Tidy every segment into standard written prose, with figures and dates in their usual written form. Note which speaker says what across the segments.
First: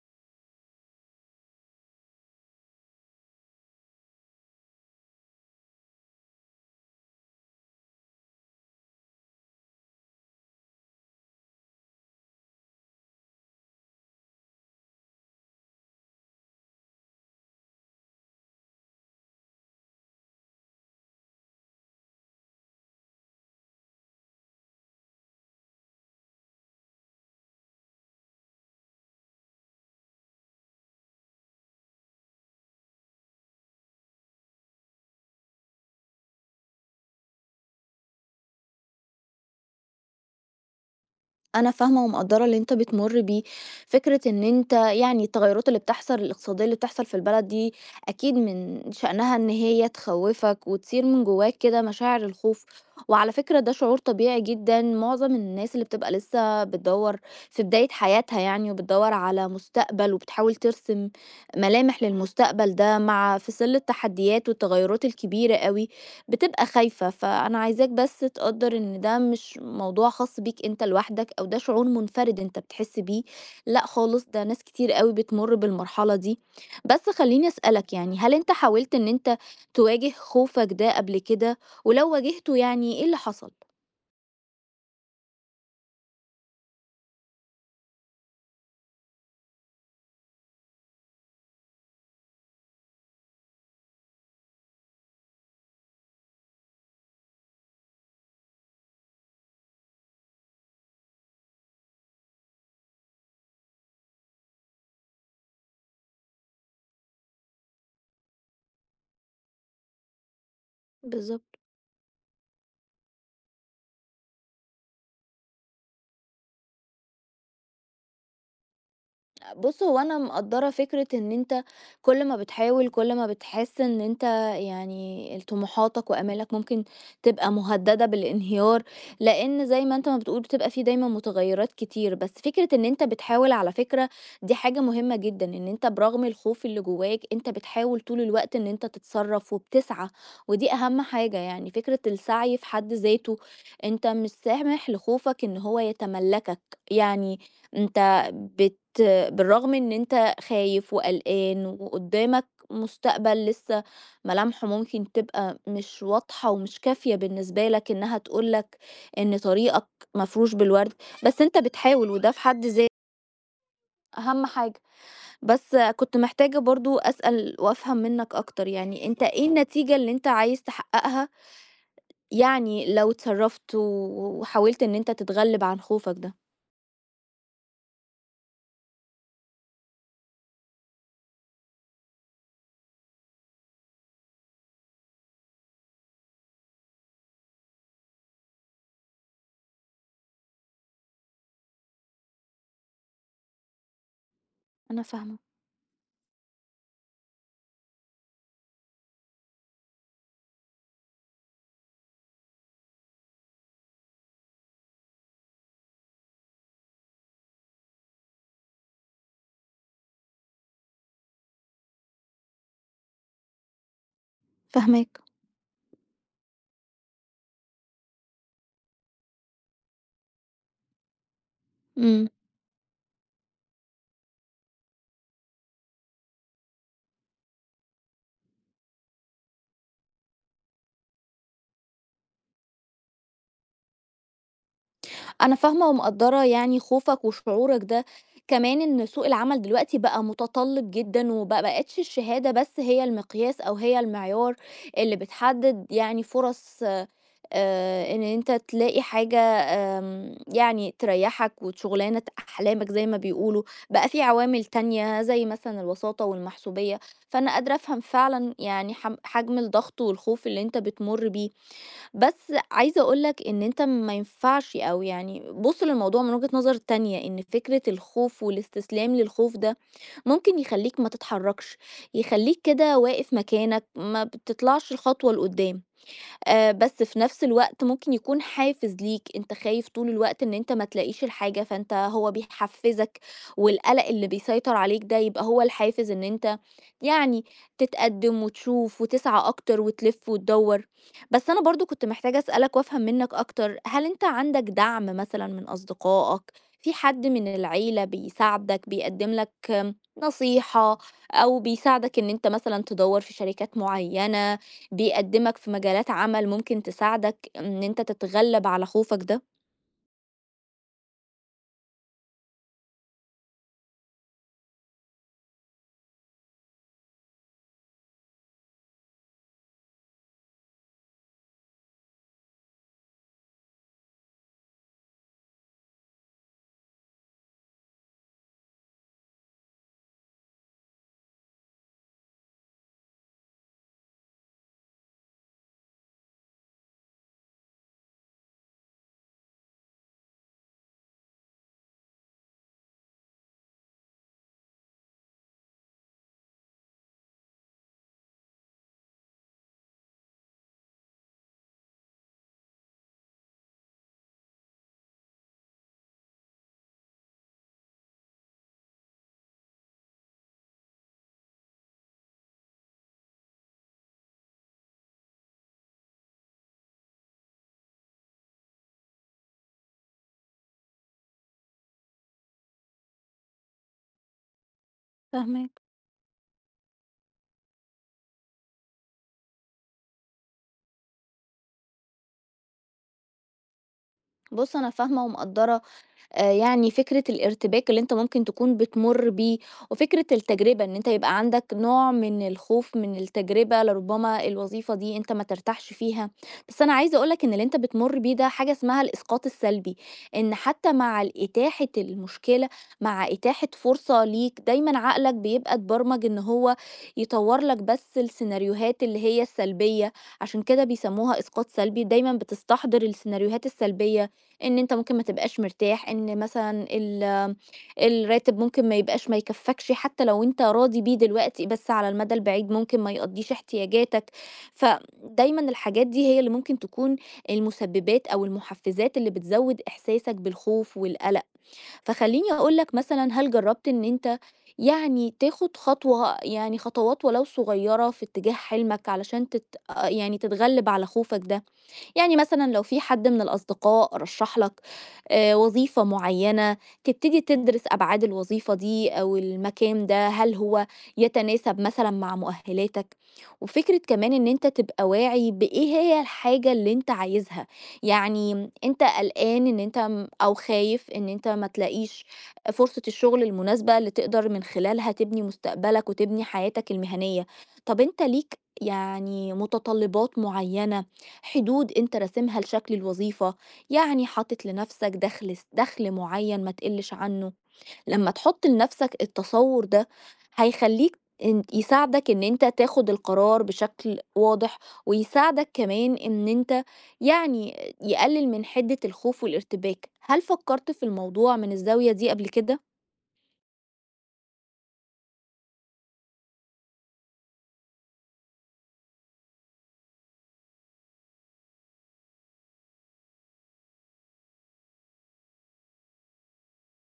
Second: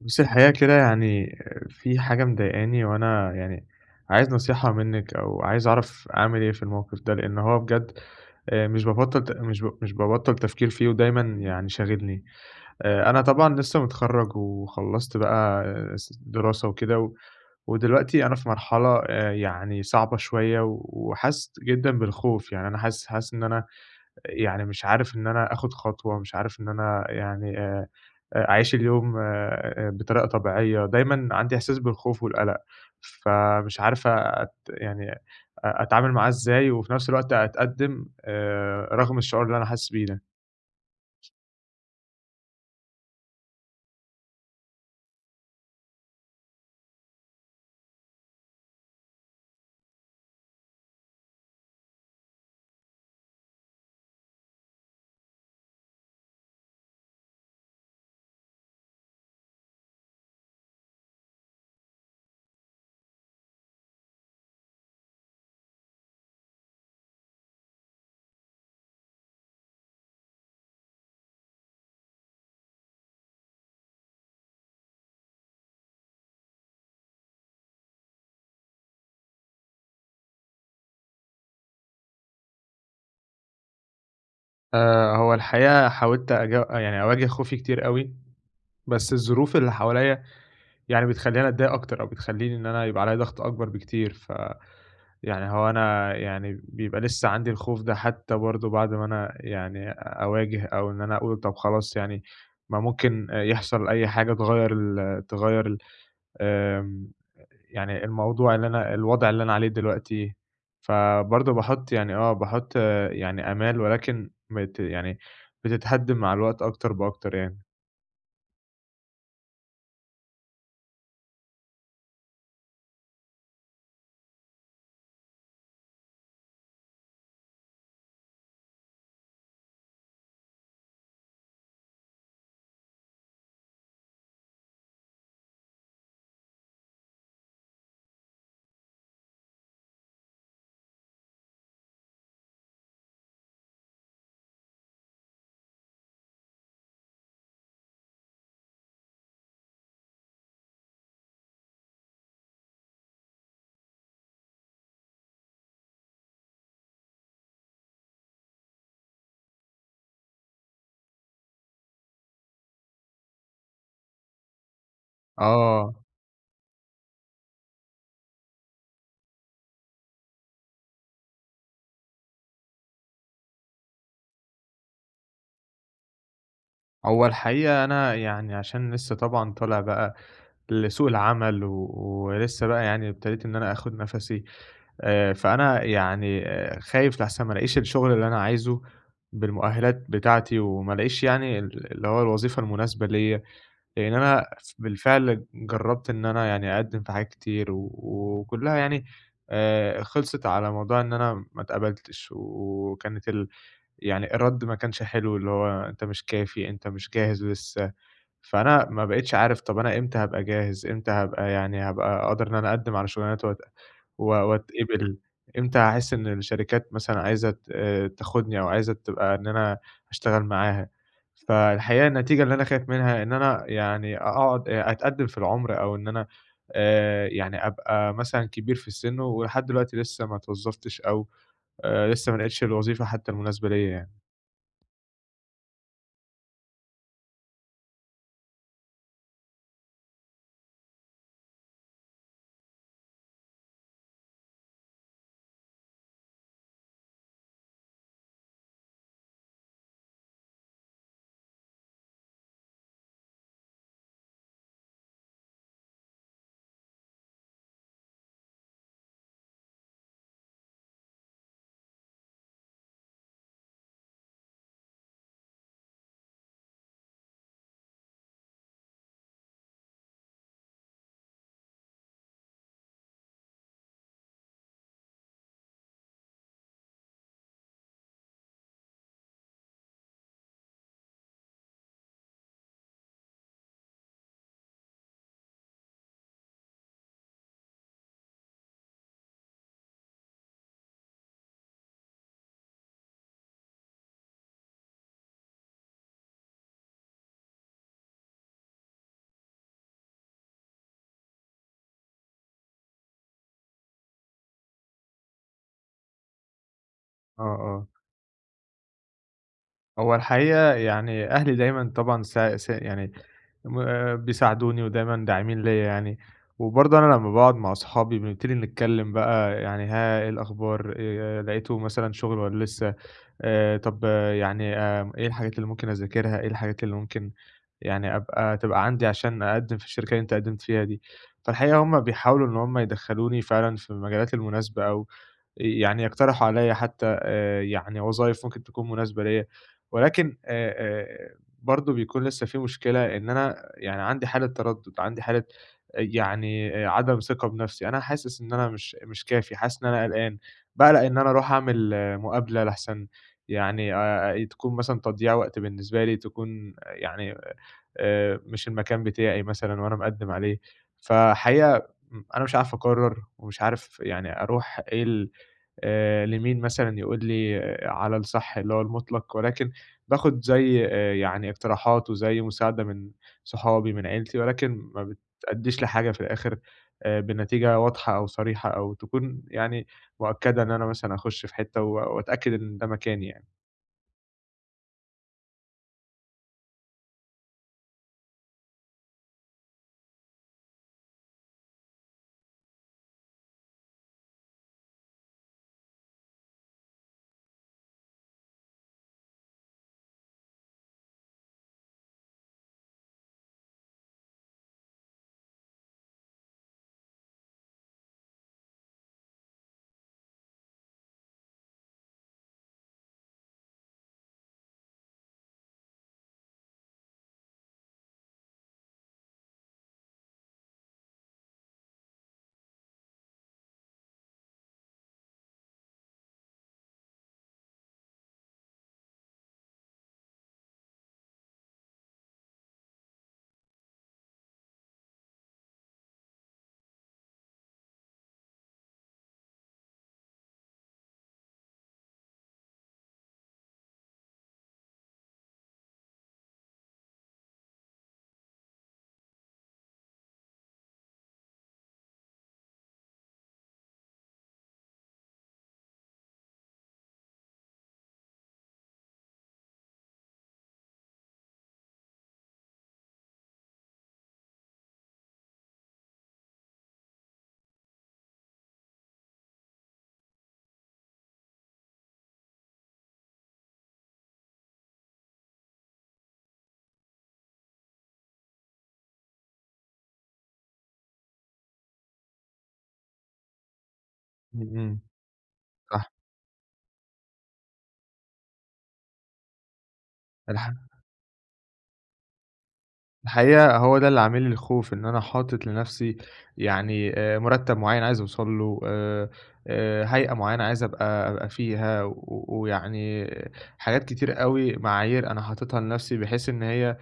Speaker 1: بُصّي الحقيقة كده يعني في حاجة مضايقاني، وأنا يعني عايز نصيحة منِّك أو عايز أعرف أعمل إيه في الموقف ده، لإن هو بجد مش بابطّل ت مش ب مش بابطّل تفكير فيه، ودايمًا يعني شاغلني. أنا طبعًا لسه متخرّج وخلّصت بقى آه، س دراسة وكده. ودلوقتي أنا في مرحلة يعني صعبة شوية، وحاسس جدًا بالخوف. يعني أنا حاسس إن أنا يعني مش عارف إن أنا آخُد خطوة، مش عارف إن أنا يعني أعيش اليوم بطريقة طبيعية. دايمًا عندي إحساس بالخوف والقلق، فمش عارف يعني أتعامل معاه إزاي، وفي نفس الوقت أتقدّم رغم الشعور اللي أنا حاسس بيه ده.
Speaker 2: أنا فاهمة ومقدّرة اللي أنت بتمُر بيه. فكرة إن أنت يعني التغيُّرات اللي بتحصل الاقتصادية اللي بتحصل في البلد دي أكيد من شأنها إن هي تخوّفك وتثير من جواك كده مشاعر الخوف. وعلى فكرة ده شعور طبيعي جدًا، معظم الناس اللي بتبقى لسه بتدوّر في بداية حياتها يعني وبتدوّر على مستقبل وبتحاول ترسم ملامح للمستقبل ده مع في ظِل التحديات والتغيُّرات الكبيرة أوي. بتبقى خايفة، فأنا عايزاك بس تقدر إن ده مش موضوع خاص بيك أنت لوحدك أو ده شعور منفرد أنت بتحس بيه. لأ خالص، ده ناس كتير قوي بتمر بالمرحلة دي. بس خليني أسألك، يعني هل أنت حاولت إن أنت تواجه خوفك ده قبل كده، ولو واجهته يعني إيه اللي حصل؟
Speaker 1: هو الحقيقة حاولت يعني أواجه خوفي كتير أوي، بس الظروف اللي حواليّا يعني بتخلّيني أتضايق أكتر، أو بتخلّيني إن أنا يبقى عليّا ضغط أكبر بكتير. يعني هو أنا يعني بيبقى لسه عندي الخوف ده، حتى برضه بعد ما أنا يعني أواجه، أو إن أنا أقول طب خلاص، يعني ما ممكن يحصل أي حاجة تغيّر ال آمم، يعني الموضوع اللي أنا الوضع اللي أنا عليه دلوقتي. فبرضه
Speaker 2: بالظبط.
Speaker 1: باحُط يعني آمال، ولكن يعني بتتهدِّم مع الوقت أكتر بأكتر يعني.
Speaker 2: بُص، هو أنا مقدّرة فكرة إن أنت كل ما بتحاول، كل ما بتحس إن أنت يعني طموحاتك وآمالك ممكن تبقى مهددة بالانهيار، لإن زي ما أنت ما بتقول بتبقى في دايمًا متغيرات كتير. بس فكرة إن أنت بتحاول على فكرة دي حاجة مهمة جدًا، إن أنت برغم الخوف اللي جواك أنت بتحاول طول الوقت إن أنت تتصرف وبتسعى، ودي أهم حاجة، يعني فكرة السعي في حد ذاته. أنت مش سامح لخوفك إن هو يتملكك. يعني أنت بت بالرغم إن أنت خايف وقلقان وقدامك مستقبل لسه ملامحه ممكن تبقى مش واضحة ومش كافية بالنسبة لك إنها تقول لك إن طريقك مفروش بالورد، بس أنت بتحاول وده في حد ذاته أهم حاجة. بس
Speaker 1: آه.
Speaker 2: كنت محتاجة برضو أسأل وأفهم منك أكتر، يعني أنت إيه النتيجة اللي أنت عايز تحققها، يعني لو اتصرفت وحاولت إن أنت تتغلب عن خوفك ده؟
Speaker 1: هو الحقيقة أنا يعني عشان لسه طبعًا طالع بقى لسوق العمل، ولسه بقى يعني ابتديت إن أنا آخُد نَفَسي. فأنا يعني خايف لأحسن ما ألاقيش الشغل اللي أنا عايزه بالمؤهلات بتاعتي، وما ألاقيش يعني اللي هو الوظيفة المناسبة ليّا. لإن أنا
Speaker 2: أنا فاهمة.
Speaker 1: بالفعل جرّبت إن أنا يعني أقدّم في حاجات كتير، وكُلّها يعني خلصت على موضوع إن أنا ما اتقبلتش، وكانت يعني الرَد ما كانش حلو، اللي هو أنت مش كافي، أنت مش جاهز لسه. فأنا ما بقيتش عارف، طب أنا إمتى هابقى جاهز؟ إمتى هابقى قادر إن أنا أقدّم على شغلانات وأتقبل؟
Speaker 2: فاهماك.
Speaker 1: إمتى هاحس إن الشركات مثلًا عايزة ت آه، تاخدني، أو عايزة تبقى إن أنا أشتغل معاها؟ فالحقيقة
Speaker 2: امم
Speaker 1: النتيجة اللي أنا خايف منها إن أنا يعني أقعد أتقدّم في العُمر، أو إن أنا يعني أبقى مثلًا كبير في السِن، ولحد دلوقتي لسه ما اتوظّفتش، أو لسه ما لقيتش الوظيفة حتى المناسبة ليّا يعني.
Speaker 2: أنا فاهمة ومقدّرة يعني خوفك وشعورك ده، كمان إن سوق العمل دلوقتي بقى متطلّب جدًا، وبقى ما بقتش الشهادة بس هي المقياس أو هي المعيار اللي بتحدد يعني فرص إن أنت تلاقي حاجة يعني تريّحك وشغلانة أحلامك زي ما بيقولوا. بقى في عوامل تانية زي مثلًا الوساطة والمحسوبية. فأنا قادرة أفهم فعلًا يعني حجم الضغط والخوف اللي أنت بتمُر بيه. بس عايزة أقول لك إن أنت ما ينفعش، أو يعني بُص للموضوع من وجهة نظر تانية. إن فكرة الخوف والاستسلام للخوف ده ممكن يخلّيك ما تتحرّكش، يخلّيك كده واقف مكانك، ما بتطلعش الخطوة لقدّام. بس في نفس الوقت ممكن يكون حافز ليك. أنت خايف طول الوقت إن أنت ما تلاقيش الحاجة، فأنت هو بيحفزك، والقلق اللي بيسيطر عليك ده يبقى هو الحافز إن أنت يعني تتقدم وتشوف وتسعى أكتر وتلف وتدوّر. بس أنا برضه كنت محتاجة أسألك وأفهم منك أكتر. هل أنت عندك دعم مثلًا من أصدقائك، في حد من العيلة بيساعدك، بيقدم لك نصيحة، أو بيساعدك إن أنت مثلًا تدوّر في شركات معينة؟ بيقدّمك في مجالات عمل ممكن
Speaker 1: آه،
Speaker 2: تساعدك إن
Speaker 1: آه.
Speaker 2: أنت تتغلّب على خوفك ده.
Speaker 1: هو الحقيقة يعني أهلي دايمًا طبعًا سا سا يعني م آه بيساعدوني، ودايمًا داعمين ليّا يعني. وبرضه أنا لمّا باقعد مع أصحابي بنبتدي نتكلّم بقى، يعني ها إيه الأخبار؟ لقيتوا مثلًا شغل والّا لسه؟ طب، يعني إيه الحاجات اللي ممكن أذاكرها؟ إيه الحاجات اللي ممكن يعني تبقى عندي عشان أقدّم في الشركة اللي أنت قدّمت فيها دي؟ فالحقيقة هُم بيحاولوا إن هُم يدخّلوني فعلًا في المجالات المناسبة، أو يعني يقترحوا عليّا حتى يعني وظايف ممكن تكون مناسبة ليّا، ولكن برضه بيكون لسّه في مشكلة، إن أنا يعني عندي حالة تردُّد، عندي حالة يعني عدم ثقة بنَفْسي. أنا حاسس إن أنا مش كافي، حاسس إن أنا قلقان، باقلق إن أنا أروح أعمل مقابلة، لأحسن يعني تكون مثلًا تضييع وقت بالنسبة لي، تكون يعني مش المكان بتاعي مثلًا وأنا مقدّم عليه. فحقيقة أنا مش عارف أقرّر، ومش عارف يعني أروح إيه ال لمين مثلًا يقول لي على الصح اللي هو المُطلق، ولكن باخُد زي يعني اقتراحات وزي مساعدة من صحابي، من عيلتي، ولكن ما بتأدّيش
Speaker 2: فاهماك.
Speaker 1: لحاجة في الآخِر بنتيجة واضحة أو صريحة، أو تكون يعني مؤكّدة إن أنا مثلًا أخُش في حتّة وأتأكد إن ده مكاني يعني.
Speaker 2: بُص، أنا فاهمة ومقدّرة يعني فكرة الارتباك اللي أنت ممكن تكون بتمُر بيه، وفكرة التجربة إن أنت يبقى عندك نوع من الخوف من التجربة، لربما الوظيفة دي أنت ما ترتاحش فيها. بس أنا عايزة أقول لك إن اللي أنت بتمُر بيه ده حاجة اسمها الإسقاط السلبي. إن حتى مع إتاحة المشكلة، مع إتاحة فرصة ليك، دايمًا عقلك بيبقى اتبرمج إن هو يطوّر لك بس السيناريوهات اللي هي السلبية. عشان كده بيسموها إسقاط سلبي، دايمًا بتستحضر السيناريوهات السلبية إن أنت ممكن ما تبقاش مرتاح، إن مثلًا الراتب ممكن ما يكفّكش حتى لو أنت راضي بيه دلوقتي، بس على المدى البعيد ممكن ما يقضّيش احتياجاتك. فدايمًا الحاجات دي هي اللي ممكن تكون المسبّبات أو المحفّزات اللي بتزوّد إحساسك بالخوف والقلق. فخلّيني أقول لك مثلًا، هل جرّبت إن أنت يعني تاخُد خطوة، يعني خطوات ولو صغيّرة في اتجاه حلمك علشان يعني تتغلِّب على خوفك ده؟ يعني مثلًا لو في حد من الأصدقاء رشّح لك وظيفة معيّنة، تبتدي تدرس أبعاد الوظيفة دي أو المكان ده، هل هو يتناسب مثلًا مع مؤهلاتك؟ وفكرة كمان إن أنت تبقى واعي بإيه هي الحاجة اللي أنت عايزها. يعني أنت قلقان إن أنت م أو خايف إن أنت ما تلاقيش فرصة الشغل المناسبة اللي تقدر من خلالها تبني مستقبلك وتبني حياتك المهنية. طَب أنت ليك يعني متطلبات معيّنة، حدود أنت راسمها لشكل الوظيفة، يعني حاطط لنفسك دخل معين ما تقلّش عنه. لمّا تحط لنفسك التصور ده هيخلّيك، إن يساعدك إن أنت تاخد القرار بشكل
Speaker 1: إمم،
Speaker 2: واضح،
Speaker 1: إمم،
Speaker 2: ويساعدك
Speaker 1: صح.
Speaker 2: كمان إن أنت يعني يقلل من حدة الخوف والارتباك. هل
Speaker 1: الح
Speaker 2: فكرت في الموضوع من الزاوية دي قبل كده؟
Speaker 1: الحقيقة هو ده اللي عامل لي الخوف، إن أنا حاطط لنفسي يعني مُرتّب معيّن عايز أوصل له، هيئة معيّنة عايز أبقى فيها، ويعني حاجات كتير أوي، معايير أنا حاططها لنفسي بحيث إن هي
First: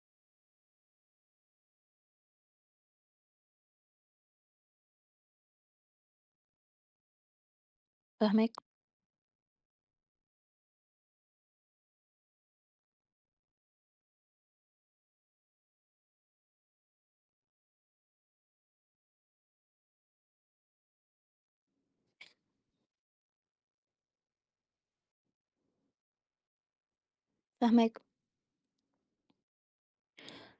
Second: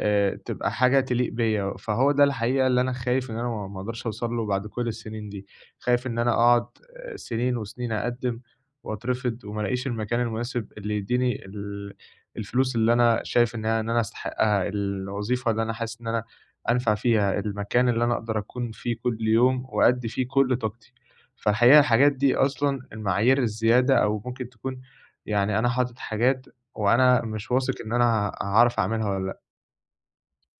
Speaker 1: تبقى حاجة تليق بيّا، فهو ده الحقيقة اللي أنا خايف إن أنا ما أقدرش أوصل له بعد كل السنين دي. خايف إن أنا أقعد سنين وسنين أقدّم
Speaker 2: فاهماك،
Speaker 1: وأترفض، وما ألاقيش المكان المناسب اللي يدّيني الفلوس اللي أنا شايف إنها إن أنا أستحقها، الوظيفة اللي أنا حاسس إن أنا أنفع فيها، المكان اللي أنا أقدر أكون فيه كل يوم وأدّي فيه كل طاقتي. فالحقيقة الحاجات دي أصلًا المعايير الزيادة، أو ممكن تكون يعني أنا حاطط حاجات وأنا مش واثق إن
Speaker 2: فاهماك.
Speaker 1: أنا هاعرف أعملها والّا لأ.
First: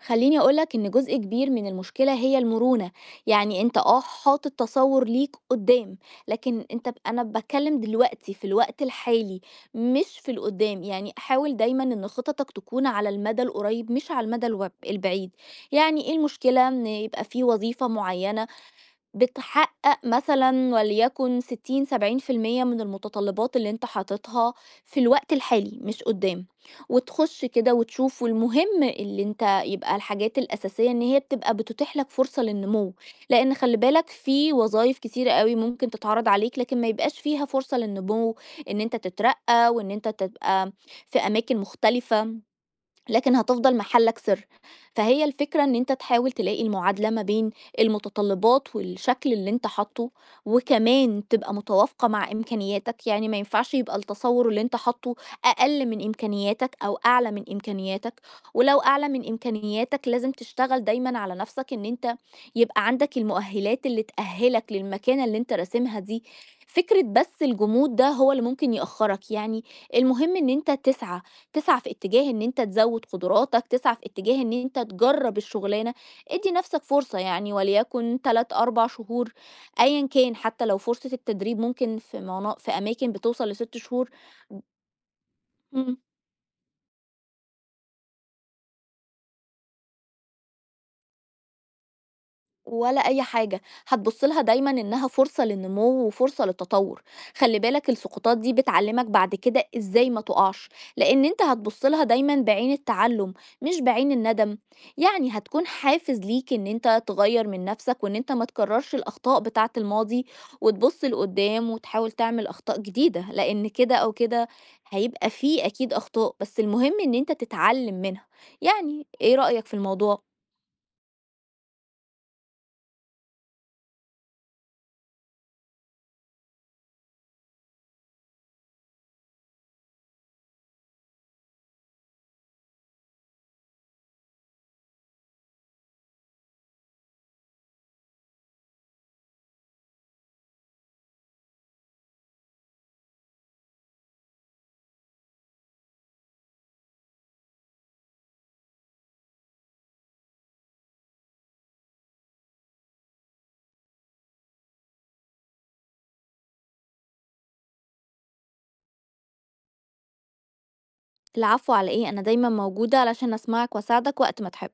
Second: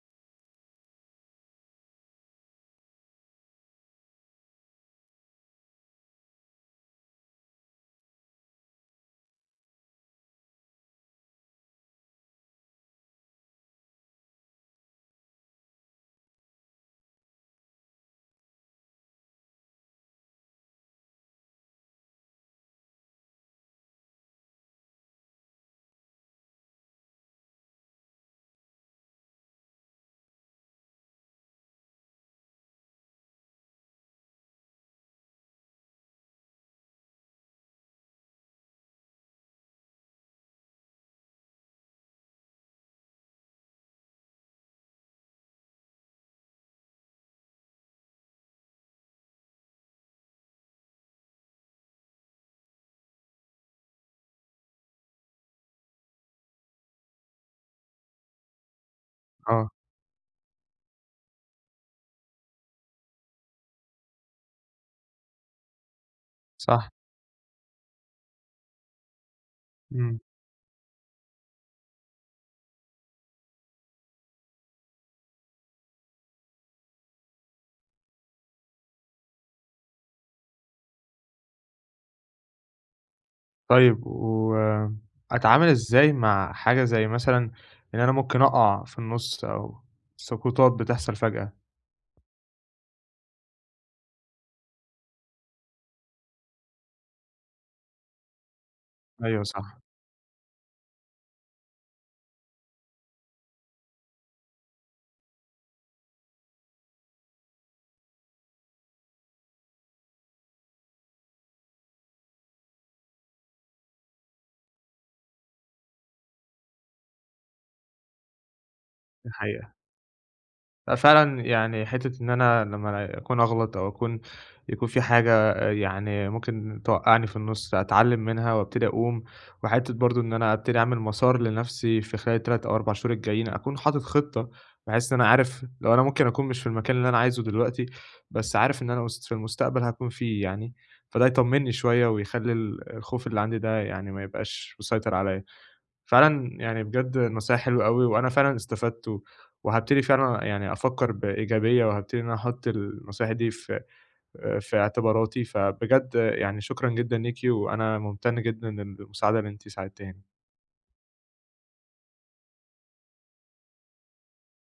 Speaker 2: خليني أقولك إن جزء كبير من المشكلة هي المرونة. يعني أنت حاطط تصور ليك قدام، لكن أنا بتكلم دلوقتي في الوقت الحالي مش في القدام. يعني حاول دايما إن خططك تكون على المدى القريب مش على المدى البعيد. يعني إيه المشكلة إن يبقى في وظيفة معينة بتحقق مثلًا وليكن 60، 70% من المتطلبات اللي أنت حاططها في الوقت الحالي مش قدّام، وتخش كده وتشوف. والمهم اللي أنت يبقى الحاجات الأساسية إن هي بتبقى بتتيح لك فرصة للنمو، لإن خلّي بالك في وظايف كتيرة أوي ممكن تتعرض عليك لكن ما يبقاش فيها فرصة للنمو، إن أنت تترقّى وإن أنت تبقى في أماكن مختلفة، لكن هتفضل محلك سر. فهي الفكرة إن أنت تحاول تلاقي المعادلة ما بين المتطلبات والشكل اللي أنت حاطّه، وكمان تبقى متوافقة مع إمكانياتك. يعني ما ينفعش يبقى التصوُّر اللي أنت حاطّه أقل من إمكانياتك أو أعلى من إمكانياتك. ولو أعلى من
Speaker 1: آه.
Speaker 2: إمكانياتك لازم تشتغل دايمًا على نَفْسك إن أنت يبقى عندك المؤهِّلات اللي تأهِّلك للمكانة اللي أنت راسمها دي.
Speaker 1: صح،
Speaker 2: فكرة بس الجمود ده هو اللي ممكن يأخّرك. يعني
Speaker 1: إمم.
Speaker 2: المهم إن أنت تسعى، تسعى في اتجاه إن أنت تزوّد قدراتك، تسعى في اتجاه إن أنت تجرّب الشغلانة. ادّي نَفْسك فرصة يعني وليكن 3، 4 شهور أيًا كان، حتى لو فرصة التدريب ممكن في أماكن بتوصل ل6
Speaker 1: طيب،
Speaker 2: شهور.
Speaker 1: وأتعامل
Speaker 2: إمم.
Speaker 1: إزاي مع حاجة زي مثلًا إن أنا ممكن أقع في النُص، أو سقوطات بتحصل فجأة؟
Speaker 2: ولا أي حاجة. هتبُص لها دايمًا إنها فرصة للنمو وفرصة للتطوّر. خلّي بالك السقوطات دي بتعلّمك بعد
Speaker 1: أيوه
Speaker 2: كده
Speaker 1: صح،
Speaker 2: إزاي ما تُقعش، لإن أنت هتبُص لها دايمًا بعين التعلُّم مش بعين الندم. يعني هتكون حافز ليك إن أنت تغيّر من نَفْسك وإن أنت ما تكرّرش الأخطاء بتاعة الماضي وتبُص لقُدّام وتحاول تعمل أخطاء جديدة، لإن كده أو كده هيبقى في أكيد أخطاء، بس المهم إن أنت تتعلّم منها. يعني
Speaker 1: دي
Speaker 2: إيه رأيك
Speaker 1: حقيقة.
Speaker 2: في الموضوع؟
Speaker 1: لأ فعلًا، يعني حتّة إن أنا لمّا أكون أغلط أو يكون في حاجة يعني ممكن توقّعني في النُص، أتعلّم منها وأبتدي أقوم. وحتّة برضه إن أنا أبتدي أعمل مسار لنَفْسي في خلال ال3 أو 4 شهور الجايين، أكون حاطط خطة بحيث إن أنا عارف لو أنا ممكن أكون مش في المكان اللي أنا عايزه دلوقتي، بس عارف إن أنا في المستقبل هاكون فيه يعني، فده يطمّني شوية ويخلّي الخوف اللي عندي ده يعني ما يبقاش مسيطر عليّا. فعلًا يعني بجد نصايح حلوة أوي، وأنا فعلًا استفدت، وهابتدي فعلًا يعني أفكّر بإيجابية، وهابتدي إن أنا أحُط النصايح دي في اعتباراتي، فبجد يعني شكرًا جدًا ليكِ، وأنا ممتن جدًا للمساعدة اللي أنتِ ساعدتيهاني.
Speaker 2: العفو، على إيه، أنا دايما موجودة علشان أسمعك وأساعدك وقت ما تحب